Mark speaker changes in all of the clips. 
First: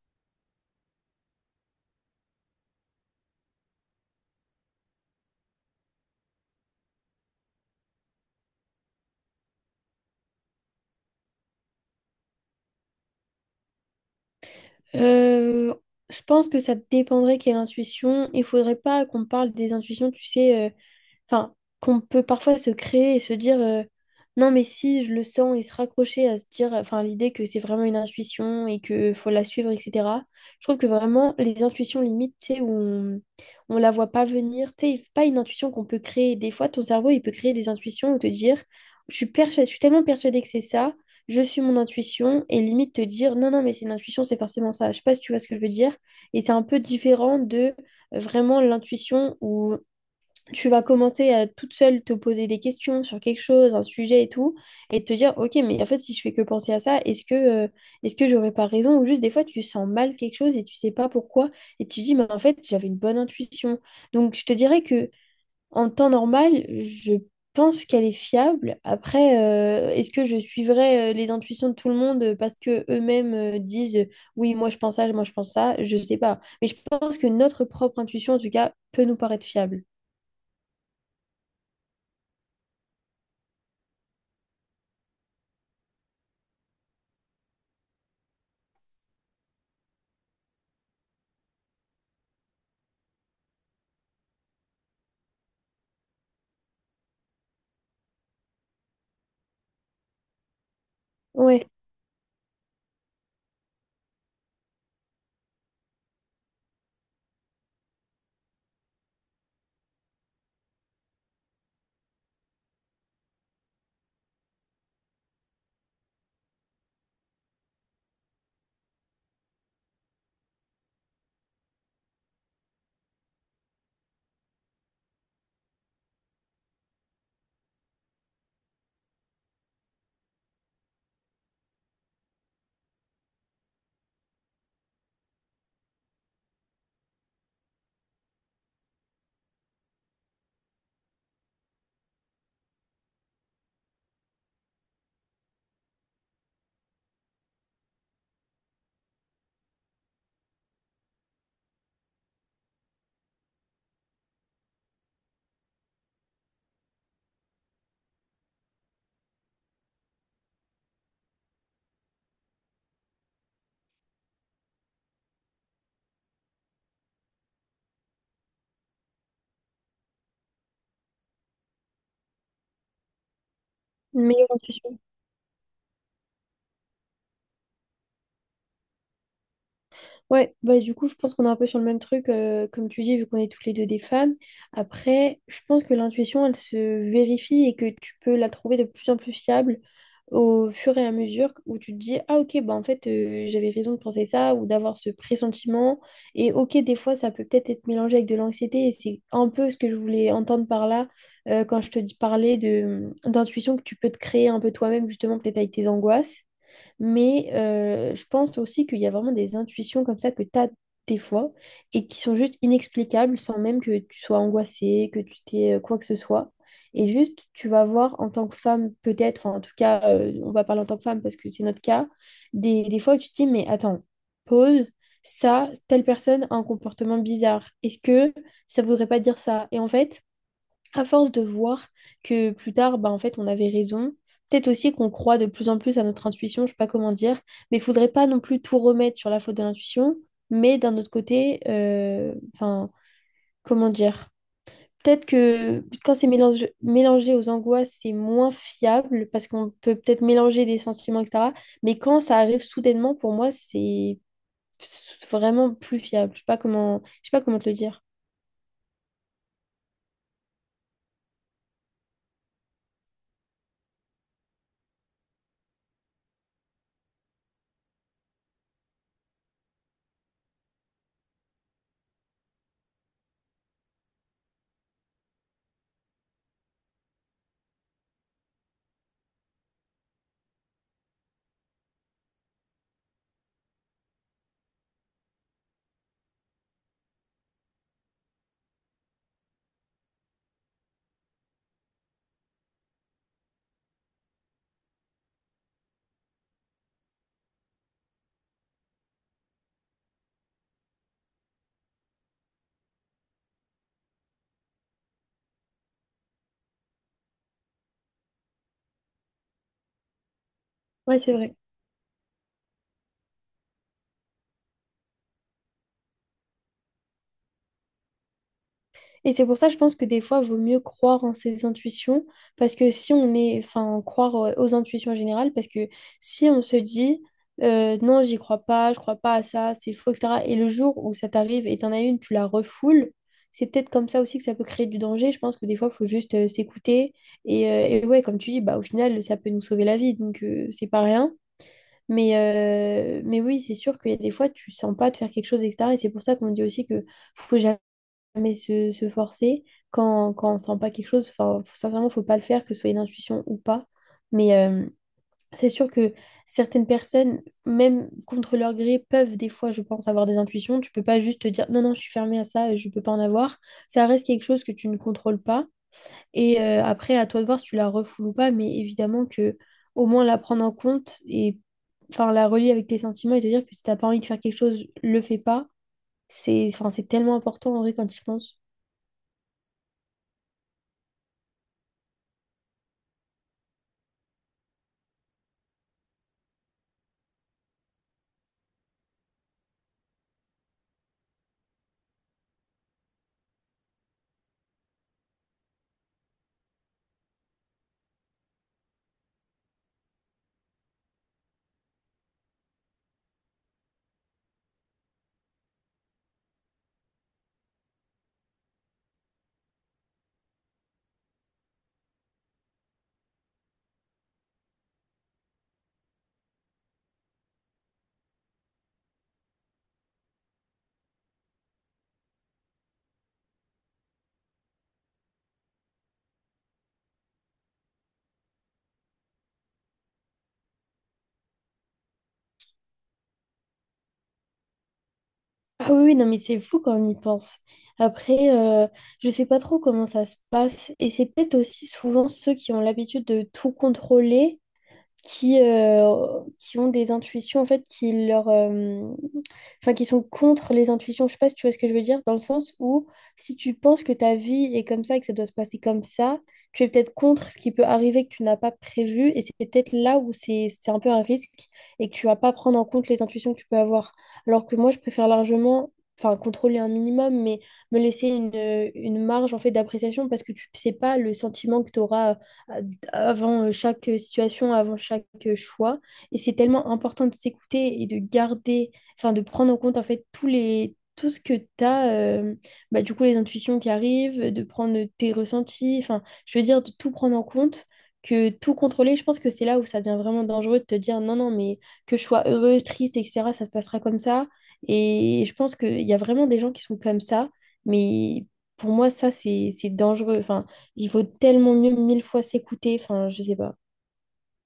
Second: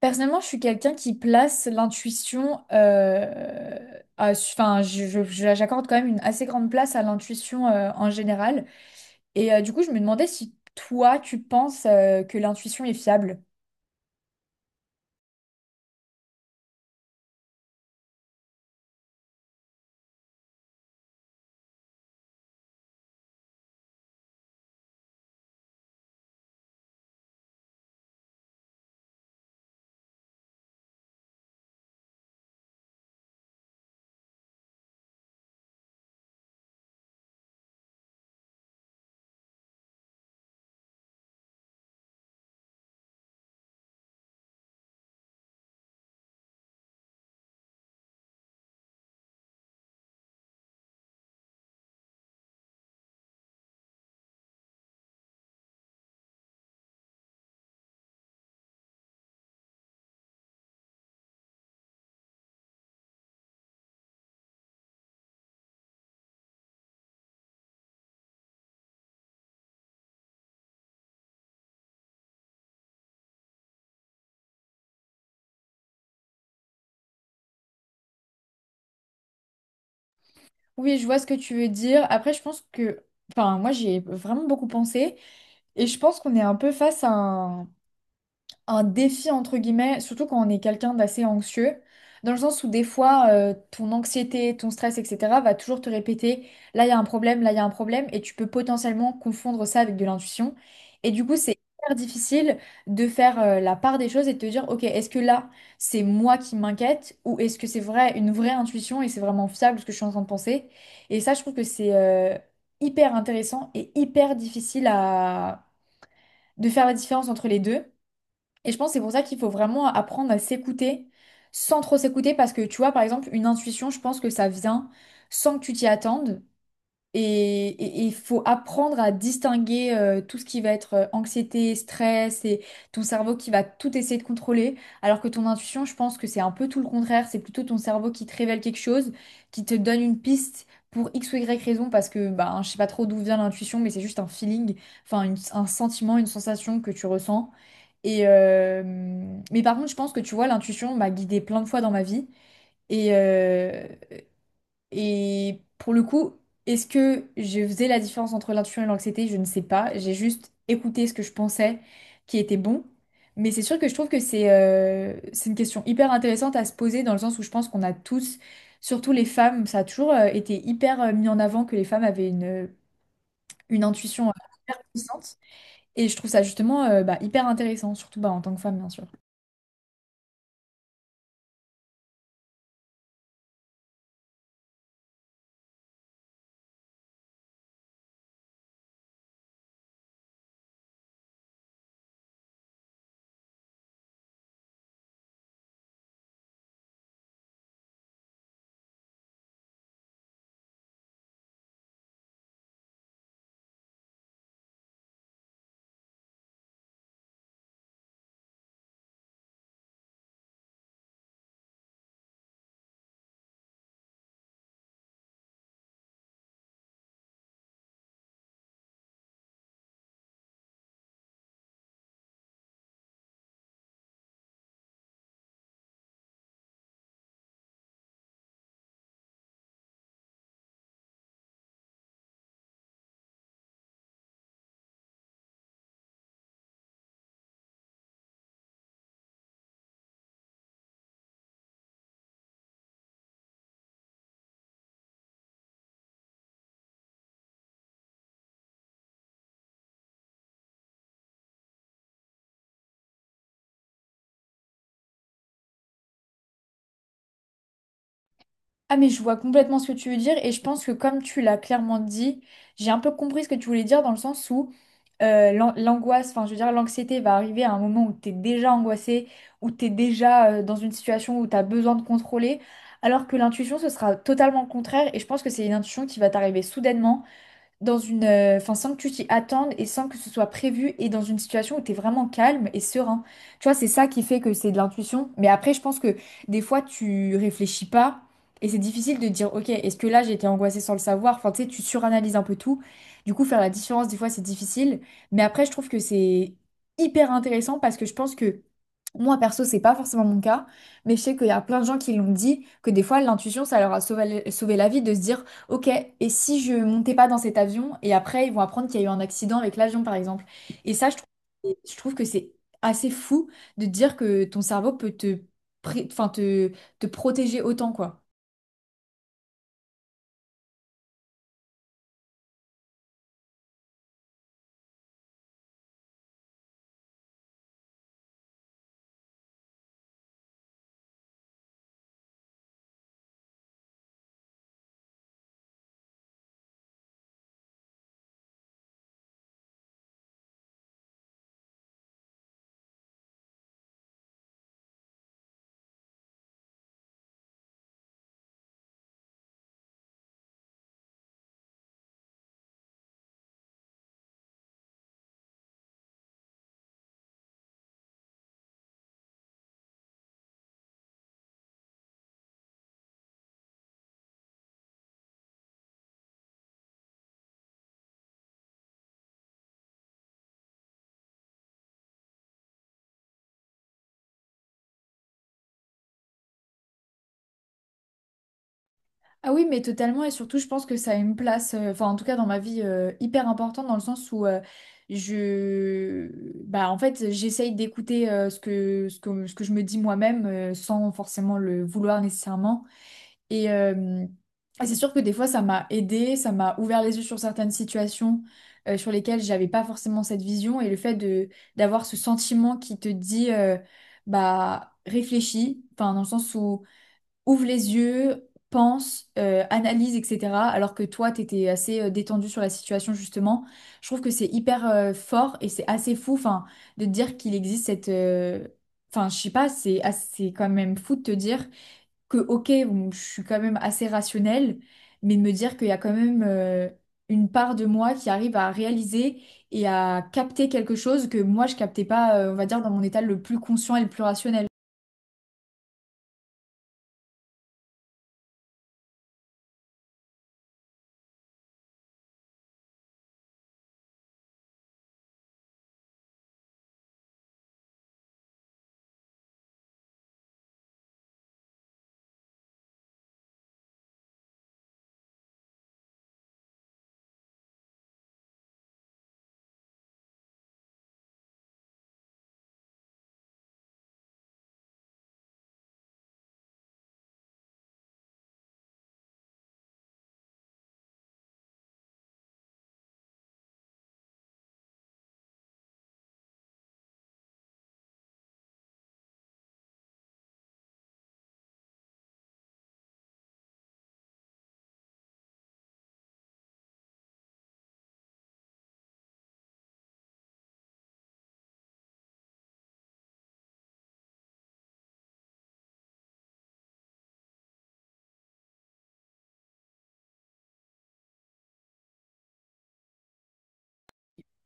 Speaker 1: Personnellement, je suis quelqu'un qui place l'intuition, j'accorde quand même une assez grande place à l'intuition en général. Du coup, je me demandais si toi, tu penses que l'intuition est fiable.
Speaker 2: Euh, je pense que ça dépendrait quelle intuition. Il faudrait pas qu'on parle des intuitions, tu sais, enfin, qu'on peut parfois se créer et se dire non, mais si je le sens et se raccrocher à se dire, enfin, l'idée que c'est vraiment une intuition et que faut la suivre, etc. Je trouve que vraiment les intuitions limites, tu sais, où on la voit pas venir, tu sais, pas une intuition qu'on peut créer. Des fois, ton cerveau, il peut créer des intuitions ou te dire, je suis persuadée, je suis tellement persuadée que c'est ça, je suis mon intuition et limite te dire non, non, mais c'est une intuition, c'est forcément ça. Je sais pas si tu vois ce que je veux dire. Et c'est un peu différent de vraiment l'intuition où tu vas commencer à toute seule te poser des questions sur quelque chose, un sujet et tout, et te dire ok, mais en fait, si je fais que penser à ça, est-ce que j'aurais pas raison? Ou juste des fois, tu sens mal quelque chose et tu sais pas pourquoi, et tu dis, mais en fait, j'avais une bonne intuition. Donc, je te dirais que en temps normal, je pense qu'elle est fiable. Après, est-ce que je suivrai les intuitions de tout le monde parce que eux-mêmes disent oui, moi je pense ça, moi je pense ça, je sais pas. Mais je pense que notre propre intuition, en tout cas, peut nous paraître fiable.
Speaker 1: Oui, je vois ce que tu veux dire. Après, je pense que, enfin, moi, j'y ai vraiment beaucoup pensé et je pense qu'on est un peu face à un défi entre guillemets, surtout quand on est quelqu'un d'assez anxieux, dans le sens où des fois ton anxiété, ton stress, etc. va toujours te répéter là il y a un problème, là il y a un problème, et tu peux potentiellement confondre ça avec de l'intuition. Et du coup, c'est
Speaker 2: Ouais,
Speaker 1: hyper difficile de faire la part des choses et de te dire, ok, est-ce que là c'est moi qui m'inquiète ou est-ce que c'est vrai, une vraie intuition et c'est vraiment fiable ce que je suis en train de penser? Et ça, je trouve que c'est hyper intéressant et hyper difficile à... de faire la différence entre les deux. Et je pense que c'est pour ça qu'il faut vraiment apprendre à s'écouter sans trop s'écouter parce que tu vois, par exemple, une intuition, je pense que ça vient sans que tu t'y attendes. Et il faut apprendre à distinguer tout ce qui va être anxiété, stress et ton cerveau qui va tout essayer de contrôler. Alors que ton intuition, je pense que c'est un peu tout le contraire. C'est plutôt ton cerveau qui te révèle quelque chose, qui te donne une piste pour X ou Y raison parce que ben, je sais pas trop d'où vient l'intuition, mais c'est juste un feeling, enfin un sentiment, une sensation que tu ressens. Et euh, mais par contre, je pense que tu vois, l'intuition m'a guidée plein de fois dans ma vie. Et, euh, et pour le coup, est-ce que je faisais la différence entre l'intuition et l'anxiété? Je ne sais pas. J'ai juste écouté ce que je pensais qui était bon. Mais c'est sûr que je trouve que c'est une question hyper intéressante à se poser dans le sens où je pense qu'on a tous, surtout les femmes, ça a toujours été hyper mis en avant que les femmes avaient une
Speaker 2: une
Speaker 1: intuition
Speaker 2: meilleure
Speaker 1: hyper
Speaker 2: intuition.
Speaker 1: puissante. Et je trouve ça justement bah, hyper intéressant, surtout bah, en tant que femme, bien sûr.
Speaker 2: Ouais, bah du coup, je pense qu'on est un peu sur le même truc, comme tu dis, vu qu'on est toutes les deux des femmes. Après, je pense que l'intuition, elle se vérifie et que tu peux la trouver de plus en plus fiable au fur et à mesure où tu te dis, ah ok, bah en fait, j'avais raison de penser ça ou d'avoir ce pressentiment. Et ok, des fois, ça peut peut-être être mélangé avec de l'anxiété et c'est un peu ce que je voulais entendre par là quand je parlais d'intuition que tu peux te créer un peu toi-même, justement, peut-être avec tes angoisses. Mais je pense aussi qu'il y a vraiment des intuitions comme ça que tu as des fois et qui sont juste inexplicables sans même que tu sois angoissée, que tu t'aies quoi que ce soit. Et juste, tu vas voir en tant que femme, peut-être, enfin en tout cas, on va parler en tant que femme parce que c'est notre cas, des fois où tu te dis, mais attends, pause, ça, telle personne a un comportement bizarre. Est-ce que ça voudrait pas dire ça? Et en fait, à force de voir que plus tard, bah, en fait, on avait raison. Peut-être aussi qu'on croit de plus en plus à notre intuition, je sais pas comment dire, mais il faudrait pas non plus tout remettre sur la faute de l'intuition. Mais d'un autre côté, enfin, comment dire? Peut-être que quand c'est mélangé aux angoisses, c'est moins fiable parce qu'on peut peut-être mélanger des sentiments, etc. Mais quand ça arrive soudainement, pour moi, c'est vraiment plus fiable. Je sais pas comment, je sais pas comment te le dire.
Speaker 1: Ah mais je vois complètement ce que tu veux dire et je pense que comme tu l'as clairement dit, j'ai un peu compris ce que tu voulais dire dans le sens où l'angoisse, enfin je veux dire l'anxiété va arriver à un moment où t'es déjà angoissé, où t'es déjà dans une situation où t'as besoin de contrôler, alors que l'intuition ce sera totalement le contraire et je pense que c'est une intuition qui va t'arriver soudainement dans enfin, sans que tu t'y attendes et sans que ce soit prévu et dans une situation où tu es vraiment calme et serein. Tu vois, c'est ça qui fait que c'est de l'intuition. Mais après, je pense que des fois, tu réfléchis pas et c'est difficile de dire, ok, est-ce que là, j'ai été angoissée sans le savoir? Enfin, tu sais, tu suranalyses un peu tout. Du coup, faire la différence, des fois, c'est difficile. Mais après, je trouve que c'est hyper intéressant parce que je pense que moi, perso, c'est pas forcément mon cas, mais je sais qu'il y a plein de gens qui l'ont dit, que des fois, l'intuition, ça leur a sauvé, sauvé la vie de se dire, ok, et si je montais pas dans cet avion et après ils vont apprendre qu'il y a eu un accident avec l'avion par exemple. Et ça,
Speaker 2: Ouais, c'est vrai.
Speaker 1: je trouve que c'est assez fou de te dire que ton cerveau peut enfin, te protéger autant quoi.
Speaker 2: Et c'est pour ça, je pense que des fois, il vaut mieux croire en ses intuitions, parce que si on est, enfin, croire aux intuitions générales, parce que si on se dit, non, j'y crois pas, je crois pas à ça, c'est faux, etc., et le jour où ça t'arrive et t'en as une, tu la refoules, c'est peut-être comme ça aussi que ça peut créer du danger. Je pense que des fois, il faut juste s'écouter, et ouais, comme tu dis, bah, au final, ça peut nous sauver la vie, donc c'est pas rien. Mais oui, c'est sûr qu'il y a des fois, tu sens pas de faire quelque chose, etc. Et c'est pour ça qu'on dit aussi que faut jamais jamais se forcer quand, quand on sent pas quelque chose. Enfin, sincèrement, faut pas le faire, que ce soit une intuition ou pas. Mais c'est sûr que certaines personnes, même contre leur gré, peuvent des fois, je pense, avoir des intuitions. Tu peux pas juste te dire non, non, je suis fermée à ça, je peux pas en avoir. Ça reste quelque chose que tu ne contrôles pas. Et après, à toi de voir si tu la refoules ou pas. Mais évidemment que au moins la prendre en compte et enfin la relier avec tes sentiments et te dire que si t'as pas envie de faire quelque chose, le fais pas. C'est enfin, c'est tellement important en vrai quand tu y penses.
Speaker 1: Ah oui, mais totalement et surtout je pense que ça a une place, enfin en tout cas dans ma vie hyper importante dans le sens où je, bah en fait j'essaye d'écouter ce que je me dis moi-même sans forcément le vouloir nécessairement. Et, euh, et c'est sûr que des fois, ça m'a aidé, ça m'a ouvert les yeux sur certaines situations sur lesquelles j'avais pas forcément cette vision. Et le fait de d'avoir ce sentiment qui te dit, bah, réfléchis, enfin, dans le sens où ouvre les yeux, pense, analyse, etc. Alors que toi, t'étais assez détendu sur la situation, justement. Je trouve que c'est hyper fort et c'est assez fou, enfin, de te dire qu'il existe cette... Enfin, je sais pas, c'est assez quand même fou de te dire que ok, bon, je suis quand même assez rationnelle, mais de me dire qu'il y a quand même une part de moi qui arrive à réaliser et à capter quelque chose que moi je captais pas, on va dire, dans mon état le plus conscient et le plus rationnel.
Speaker 2: Ah oui, oui, non, mais c'est fou quand on y pense. Après, je sais pas trop comment ça se passe. Et c'est peut-être aussi souvent ceux qui ont l'habitude de tout contrôler qui ont des intuitions en fait qui leur enfin qui sont contre les intuitions. Je sais pas si tu vois ce que je veux dire, dans le sens où si tu penses que ta vie est comme ça et que ça doit se passer comme ça, tu es peut-être contre ce qui peut arriver que tu n'as pas prévu et c'est peut-être là où c'est un peu un risque et que tu vas pas prendre en compte les intuitions que tu peux avoir. Alors que moi, je préfère largement, enfin, contrôler un minimum, mais me laisser une marge en fait d'appréciation parce que tu sais pas le sentiment que tu auras euh, avant chaque situation, avant chaque choix. Et c'est tellement important de s'écouter et de garder, enfin de prendre en compte en fait tout ce que tu as, bah, du coup les intuitions qui arrivent, de prendre tes ressentis, enfin je veux dire de tout prendre en compte. Que tout contrôler, je pense que c'est là où ça devient vraiment dangereux de te dire non, non, mais que je sois heureuse, triste, etc., ça se passera comme ça. Et je pense qu'il y a vraiment des gens qui sont comme ça, mais pour moi, ça, c'est dangereux. Enfin, il vaut tellement mieux mille fois s'écouter. Enfin, je sais pas.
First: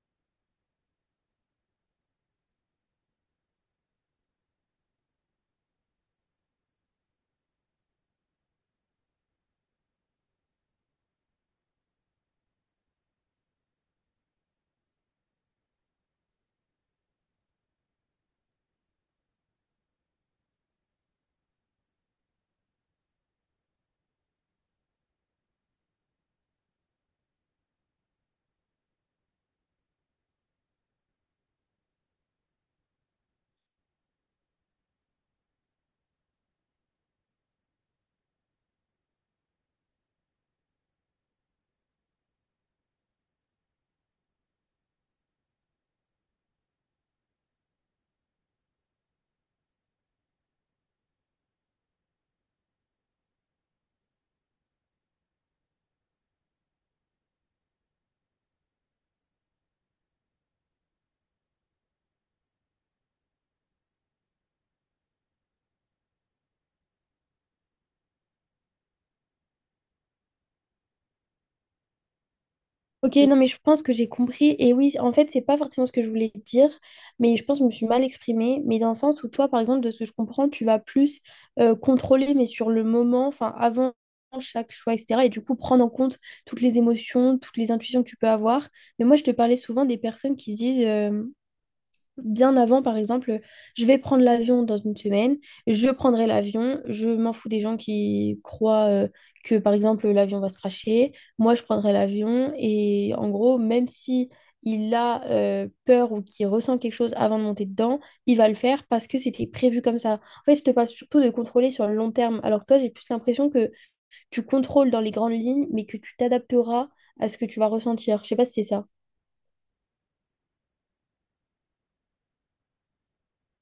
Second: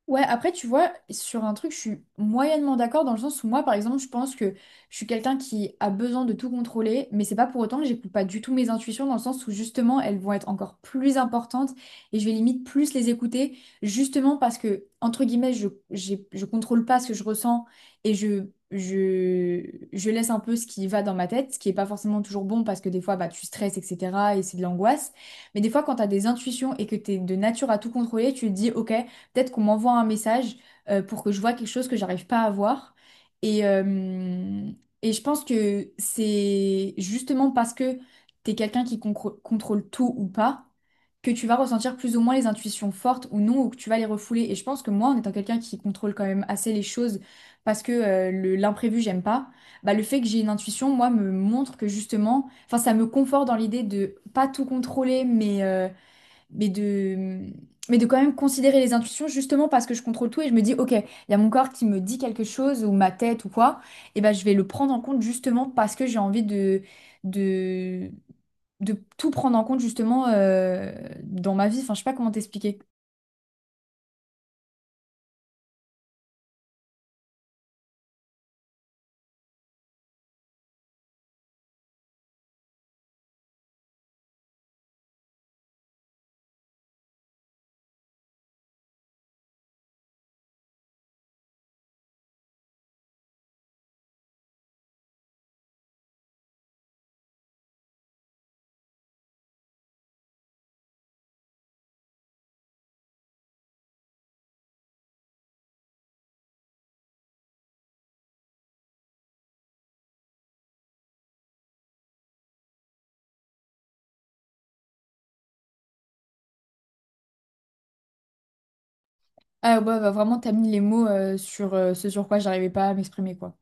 Speaker 1: Ouais, après, tu vois, sur un truc, je suis moyennement d'accord dans le sens où moi, par exemple, je pense que je suis quelqu'un qui a besoin de tout contrôler, mais c'est pas pour autant que j'écoute pas du tout mes intuitions dans le sens où justement, elles vont être encore plus importantes et je vais limite plus les écouter justement parce que, entre guillemets, je contrôle pas ce que je ressens et je, je laisse un peu ce qui va dans ma tête, ce qui est pas forcément toujours bon parce que des fois, bah, tu stresses, etc. et c'est de l'angoisse. Mais des fois, quand tu as des intuitions et que tu es de nature à tout contrôler, tu te dis, OK peut-être qu'on m'envoie un message pour que je vois quelque chose que j'arrive pas à voir. Et, euh, et je pense que c'est justement parce que t'es quelqu'un qui concro- contrôle tout ou pas que tu vas ressentir plus ou moins les intuitions fortes ou non, ou que tu vas les refouler. Et je pense que moi, en étant quelqu'un qui contrôle quand même assez les choses, parce que l'imprévu, j'aime pas, bah, le fait que j'ai une intuition, moi, me montre que justement, enfin, ça me conforte dans l'idée de pas tout contrôler, mais de, mais de quand même considérer les intuitions justement parce que je contrôle tout et je me dis, ok, il y a mon corps qui me dit quelque chose ou ma tête ou quoi, et ben je vais le prendre en compte justement parce que j'ai envie de, de tout prendre en compte justement dans ma vie. Enfin, je sais pas comment t'expliquer.
Speaker 2: Ok, non, mais je pense que j'ai compris. Et oui, en fait, c'est pas forcément ce que je voulais dire, mais je pense que je me suis mal exprimée. Mais dans le sens où toi, par exemple, de ce que je comprends, tu vas plus contrôler, mais sur le moment, enfin, avant chaque choix, etc. Et du coup, prendre en compte toutes les émotions, toutes les intuitions que tu peux avoir. Mais moi, je te parlais souvent des personnes qui disent bien avant, par exemple, je vais prendre l'avion dans une semaine, je prendrai l'avion, je m'en fous des gens qui croient que, par exemple, l'avion va se crasher. Moi, je prendrai l'avion et en gros, même si il a peur ou qu'il ressent quelque chose avant de monter dedans, il va le faire parce que c'était prévu comme ça. En fait, je te parle surtout de contrôler sur le long terme, alors que toi, j'ai plus l'impression que tu contrôles dans les grandes lignes, mais que tu t'adapteras à ce que tu vas ressentir. Je sais pas si c'est ça.
Speaker 1: Ah ouais, bah, vraiment, t'as mis les mots sur ce sur quoi j'arrivais pas à m'exprimer, quoi.